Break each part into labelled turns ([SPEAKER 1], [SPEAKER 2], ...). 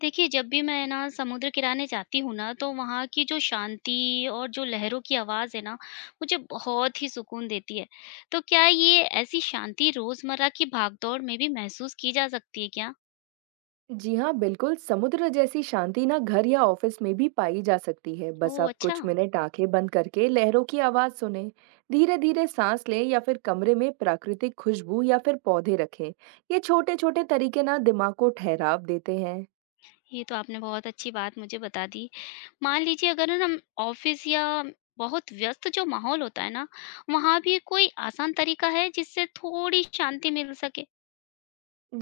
[SPEAKER 1] देखिए, जब भी मैं ना समुद्र किनारे जाती हूँ ना, तो वहाँ की जो शांति और जो लहरों की आवाज़ है ना, मुझे बहुत ही सुकून देती है। तो क्या ये ऐसी शांति रोज़मर्रा की भागदौड़ में भी महसूस की जा सकती है क्या?
[SPEAKER 2] जी हाँ, बिल्कुल, समुद्र जैसी शांति ना घर या ऑफिस में भी पाई जा सकती है। बस
[SPEAKER 1] ओह!
[SPEAKER 2] आप
[SPEAKER 1] अच्छा,
[SPEAKER 2] कुछ मिनट आंखें बंद करके लहरों की आवाज़ सुनें, धीरे-धीरे सांस लें या फिर कमरे में प्राकृतिक खुशबू या फिर पौधे रखें। ये छोटे-छोटे तरीके ना दिमाग को ठहराव देते हैं।
[SPEAKER 1] ये तो आपने बहुत अच्छी बात मुझे बता दी। मान लीजिए अगर हम ऑफ़िस या बहुत व्यस्त जो माहौल होता है ना, वहाँ भी कोई आसान तरीका है जिससे थोड़ी शांति मिल सके?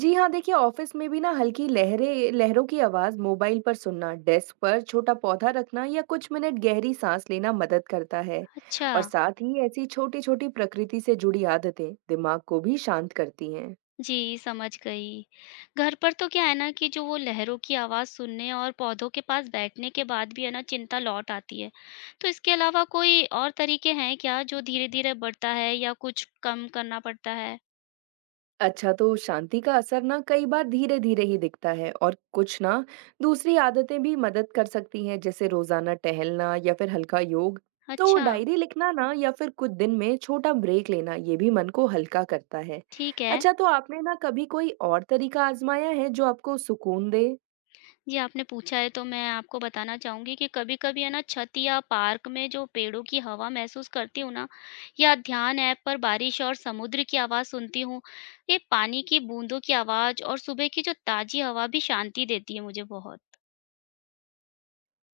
[SPEAKER 2] जी हाँ, देखिए ऑफिस में भी ना हल्की लहरें लहरों की आवाज़ मोबाइल पर सुनना, डेस्क पर छोटा पौधा रखना या कुछ मिनट गहरी सांस लेना मदद करता है।
[SPEAKER 1] अच्छा।
[SPEAKER 2] और साथ ही ऐसी छोटी-छोटी प्रकृति से जुड़ी आदतें दिमाग को भी शांत करती हैं।
[SPEAKER 1] जी, समझ गई। घर पर तो क्या है ना कि जो वो लहरों की आवाज़ सुनने और पौधों के पास बैठने के बाद भी है ना चिंता लौट आती है। तो इसके अलावा कोई और तरीके हैं क्या जो धीरे-धीरे बढ़ता है या कुछ कम करना पड़ता है?
[SPEAKER 2] अच्छा तो शांति का असर ना कई बार धीरे धीरे ही दिखता है और कुछ ना दूसरी आदतें भी मदद कर सकती हैं जैसे रोजाना टहलना या फिर हल्का योग। तो
[SPEAKER 1] अच्छा,
[SPEAKER 2] डायरी लिखना ना या फिर कुछ दिन में छोटा ब्रेक लेना ये भी मन को हल्का करता है।
[SPEAKER 1] ठीक है।
[SPEAKER 2] अच्छा तो आपने ना कभी कोई और तरीका आजमाया है जो आपको सुकून दे?
[SPEAKER 1] जी, आपने पूछा है तो मैं आपको बताना चाहूँगी कि कभी-कभी है ना छत या पार्क में जो पेड़ों की हवा महसूस करती हूँ ना, या ध्यान ऐप पर बारिश और समुद्र की आवाज़ सुनती हूँ, ये पानी की बूंदों की आवाज़ और सुबह की जो ताज़ी हवा भी शांति देती है मुझे बहुत।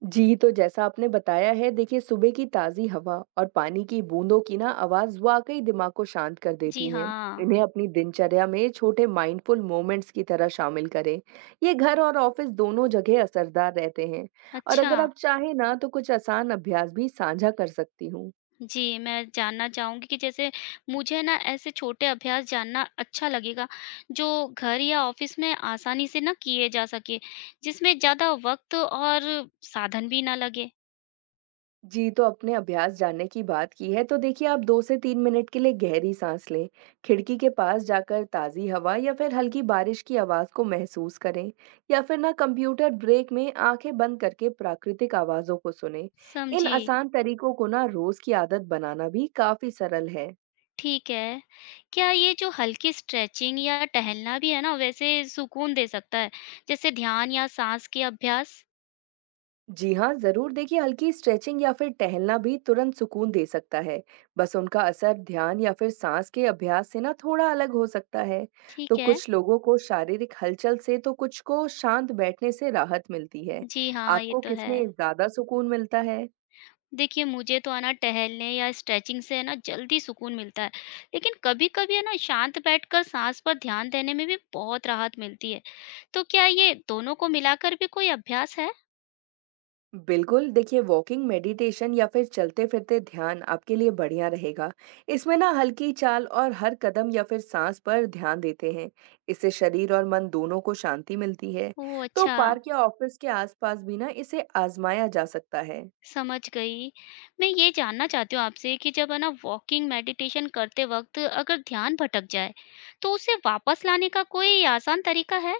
[SPEAKER 2] जी, तो जैसा आपने बताया है देखिए सुबह की ताज़ी हवा और पानी की बूंदों की ना आवाज़ वाक़ई दिमाग को शांत कर
[SPEAKER 1] जी
[SPEAKER 2] देती हैं।
[SPEAKER 1] हाँ,
[SPEAKER 2] इन्हें अपनी दिनचर्या में छोटे माइंडफुल मोमेंट्स की तरह शामिल करें। ये घर और ऑफिस दोनों जगह असरदार रहते हैं। और
[SPEAKER 1] अच्छा।
[SPEAKER 2] अगर आप चाहें ना तो कुछ आसान अभ्यास भी साझा कर सकती हूँ।
[SPEAKER 1] जी, मैं जानना चाहूँगी कि जैसे मुझे ना ऐसे छोटे अभ्यास जानना अच्छा लगेगा, जो घर या ऑफ़िस में आसानी से ना किए जा सके, जिसमें ज़्यादा वक़्त और साधन भी ना लगे।
[SPEAKER 2] जी, तो अपने अभ्यास जानने की बात की है, तो देखिए आप 2 से 3 मिनट के लिए गहरी साँस लें। खिड़की के पास जाकर ताज़ी हवा या फिर हल्की बारिश की आवाज़ को महसूस करें या फिर ना कंप्यूटर ब्रेक में आँखें बंद करके प्राकृतिक आवाज़ों को सुनें। इन
[SPEAKER 1] समझी,
[SPEAKER 2] आसान तरीकों को ना रोज़ की आदत बनाना भी काफ़ी सरल है।
[SPEAKER 1] ठीक है। क्या ये जो हल्की स्ट्रेचिंग या टहलना भी है ना, वैसे सुकून दे सकता है, जैसे ध्यान या साँस के अभ्यास?
[SPEAKER 2] जी हाँ, ज़रूर देखिए हल्की स्ट्रेचिंग या फिर टहलना भी तुरंत सुकून दे सकता है। बस उनका असर ध्यान या फिर सांस के अभ्यास से ना थोड़ा अलग हो सकता है। तो
[SPEAKER 1] ठीक है।
[SPEAKER 2] कुछ लोगों को शारीरिक हलचल से तो कुछ को शांत बैठने से राहत मिलती है।
[SPEAKER 1] जी हाँ, ये
[SPEAKER 2] आपको
[SPEAKER 1] तो है।
[SPEAKER 2] किसमें ज़्यादा सुकून मिलता है?
[SPEAKER 1] देखिए मुझे तो है ना टहलने या स्ट्रेचिंग से है ना जल्दी सुकून मिलता है, लेकिन कभी-कभी है ना शांत बैठकर साँस पर ध्यान देने में भी बहुत राहत मिलती है। तो क्या ये दोनों को मिलाकर भी कोई अभ्यास है?
[SPEAKER 2] बिल्कुल देखिए वॉकिंग मेडिटेशन या फिर चलते फिरते ध्यान आपके लिए बढ़िया रहेगा। इसमें ना हल्की चाल और हर कदम या फिर सांस पर ध्यान देते हैं। इससे शरीर और मन दोनों को शांति मिलती है।
[SPEAKER 1] ओह!
[SPEAKER 2] तो
[SPEAKER 1] अच्छा।
[SPEAKER 2] पार्क या ऑफिस के आसपास भी ना इसे आजमाया जा सकता है।
[SPEAKER 1] समझ गई। मैं ये जानना चाहती हूँ आपसे कि जब है ना वॉकिंग मेडिटेशन करते वक़्त अगर ध्यान भटक जाए, तो उसे वापस लाने का कोई आसान तरीका है?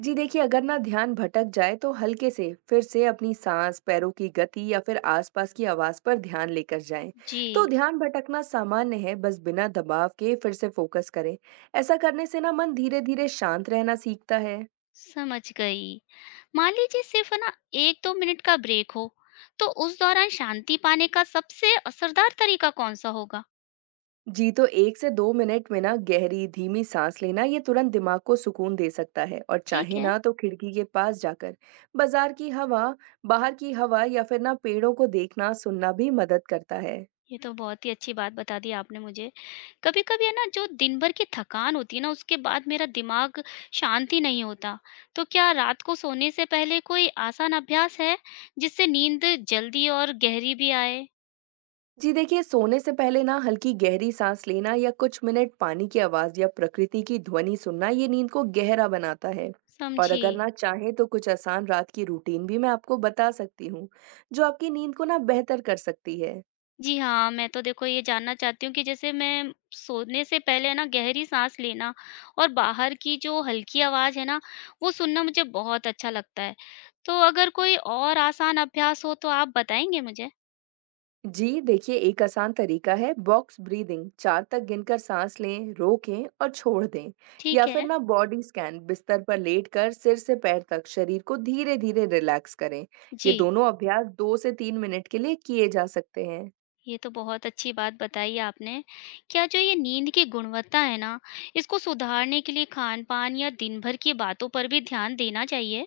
[SPEAKER 2] जी देखिए अगर ना ध्यान भटक जाए तो हल्के से फिर से अपनी सांस पैरों की गति या फिर आसपास की आवाज पर ध्यान लेकर जाएं।
[SPEAKER 1] जी,
[SPEAKER 2] तो ध्यान भटकना सामान्य है, बस बिना दबाव के फिर से फोकस करें। ऐसा करने से ना मन धीरे धीरे शांत रहना सीखता है।
[SPEAKER 1] समझ गई। मान लीजिए सिर्फ़ है ना 1-2 मिनट का ब्रेक हो, तो उस दौरान शांति पाने का सबसे असरदार तरीका कौन-सा होगा?
[SPEAKER 2] जी तो एक से दो मिनट में ना गहरी धीमी सांस लेना ये तुरंत दिमाग को सुकून दे सकता है और
[SPEAKER 1] ठीक
[SPEAKER 2] चाहे
[SPEAKER 1] है।
[SPEAKER 2] ना तो खिड़की के पास जाकर बाजार की हवा बाहर की हवा या फिर ना पेड़ों को देखना सुनना भी मदद करता है।
[SPEAKER 1] ये तो बहुत ही अच्छी बात बता दी आपने मुझे। कभी-कभी है ना जो दिन भर की थकान होती है ना उसके बाद मेरा दिमाग शांत ही नहीं होता। तो क्या रात को सोने से पहले कोई आसान अभ्यास है जिससे नींद जल्दी और गहरी भी आए?
[SPEAKER 2] जी देखिए, सोने से पहले ना हल्की गहरी साँस लेना या कुछ मिनट पानी की आवाज़ या प्रकृति की ध्वनि सुनना ये नींद को गहरा बनाता है। और
[SPEAKER 1] समझी।
[SPEAKER 2] अगर ना चाहें तो कुछ आसान रात की रूटीन भी मैं आपको बता सकती हूँ, जो आपकी नींद को ना बेहतर कर सकती है।
[SPEAKER 1] जी हाँ, मैं तो देखो ये जानना चाहती हूँ कि जैसे मैं सोने से पहले है ना गहरी साँस लेना और बाहर की जो हल्की आवाज़ है ना वो सुनना मुझे बहुत अच्छा लगता है। तो अगर कोई और आसान अभ्यास हो तो आप बताएँगे मुझे?
[SPEAKER 2] जी देखिए एक आसान तरीका है बॉक्स ब्रीदिंग, चार तक गिनकर सांस लें, रोकें और छोड़ दें।
[SPEAKER 1] ठीक
[SPEAKER 2] या फिर
[SPEAKER 1] है।
[SPEAKER 2] ना बॉडी स्कैन, बिस्तर पर लेटकर सिर से पैर तक शरीर को धीरे धीरे रिलैक्स करें। ये
[SPEAKER 1] जी,
[SPEAKER 2] दोनों अभ्यास दो से तीन मिनट के लिए किए जा सकते हैं।
[SPEAKER 1] ये तो बहुत अच्छी बात बताई आपने। क्या जो ये नींद की गुणवत्ता है ना, इसको सुधारने के लिए खान-पान या दिन भर की बातों पर भी ध्यान देना चाहिए?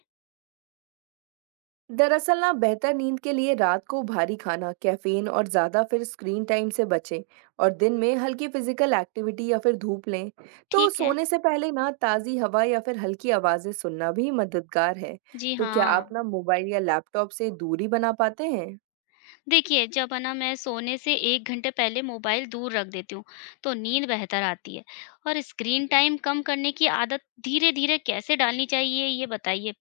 [SPEAKER 2] दरअसल ना बेहतर नींद के लिए रात को भारी खाना, कैफीन और ज़्यादा फिर स्क्रीन टाइम से बचें। और दिन में हल्की फिजिकल एक्टिविटी या फिर धूप लें। तो
[SPEAKER 1] ठीक है।
[SPEAKER 2] सोने से पहले ना ताज़ी हवा या फिर हल्की आवाज़ें सुनना भी मददगार है।
[SPEAKER 1] जी
[SPEAKER 2] तो क्या
[SPEAKER 1] हाँ,
[SPEAKER 2] आप ना मोबाइल या लैपटॉप से दूरी बना पाते हैं?
[SPEAKER 1] देखिए जब है ना मैं सोने से 1 घंटे पहले मोबाइल दूर रख देती हूँ, तो नींद बेहतर आती है। और स्क्रीन टाइम कम करने की आदत धीरे-धीरे कैसे डालनी चाहिए, ये बताइए?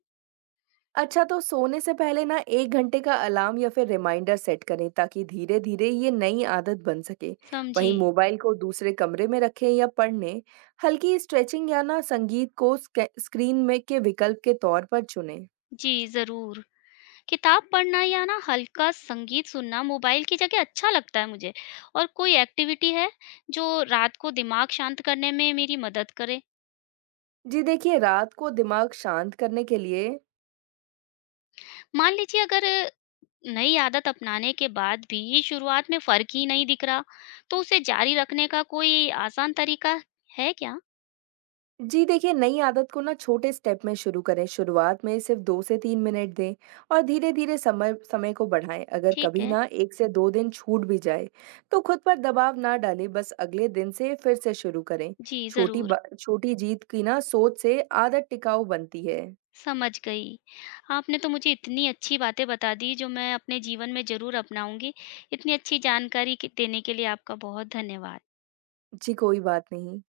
[SPEAKER 2] अच्छा, तो सोने से पहले ना 1 घंटे का अलार्म या फिर रिमाइंडर सेट करें ताकि धीरे-धीरे ये नई आदत बन सके।
[SPEAKER 1] समझी।
[SPEAKER 2] वहीं मोबाइल को दूसरे कमरे में रखें या पढ़ने, हल्की स्ट्रेचिंग या ना संगीत को स्क्रीन में के विकल्प के तौर पर चुनें।
[SPEAKER 1] जी, ज़रूर। किताब पढ़ना या ना हल्का संगीत सुनना मोबाइल की जगह अच्छा लगता है मुझे और कोई एक्टिविटी है जो रात को दिमाग शांत करने में मेरी मदद करे।
[SPEAKER 2] जी देखिए, रात को दिमाग शांत करने के लिए
[SPEAKER 1] मान लीजिए अगर नई आदत अपनाने के बाद भी शुरुआत में फर्क ही नहीं दिख रहा तो उसे जारी रखने का कोई आसान तरीका है क्या?
[SPEAKER 2] जी देखिए, नई आदत को ना छोटे स्टेप में शुरू करें। शुरुआत में सिर्फ 2 से 3 मिनट दें और धीरे-धीरे समय समय को बढ़ाएँ। अगर
[SPEAKER 1] ठीक
[SPEAKER 2] कभी
[SPEAKER 1] है।
[SPEAKER 2] ना 1 से 2 दिन छूट भी जाए, तो खुद पर दबाव ना डालें, बस अगले दिन से फिर से शुरू करें।
[SPEAKER 1] जी
[SPEAKER 2] छोटी
[SPEAKER 1] जरूर।
[SPEAKER 2] बा छोटी जीत की ना सोच से आदत टिकाऊ बनती है।
[SPEAKER 1] समझ गई। आपने तो मुझे इतनी अच्छी बातें बता दी जो मैं अपने जीवन में जरूर अपनाऊंगी। इतनी अच्छी जानकारी देने के लिए आपका बहुत धन्यवाद।
[SPEAKER 2] जी, कोई बात नहीं।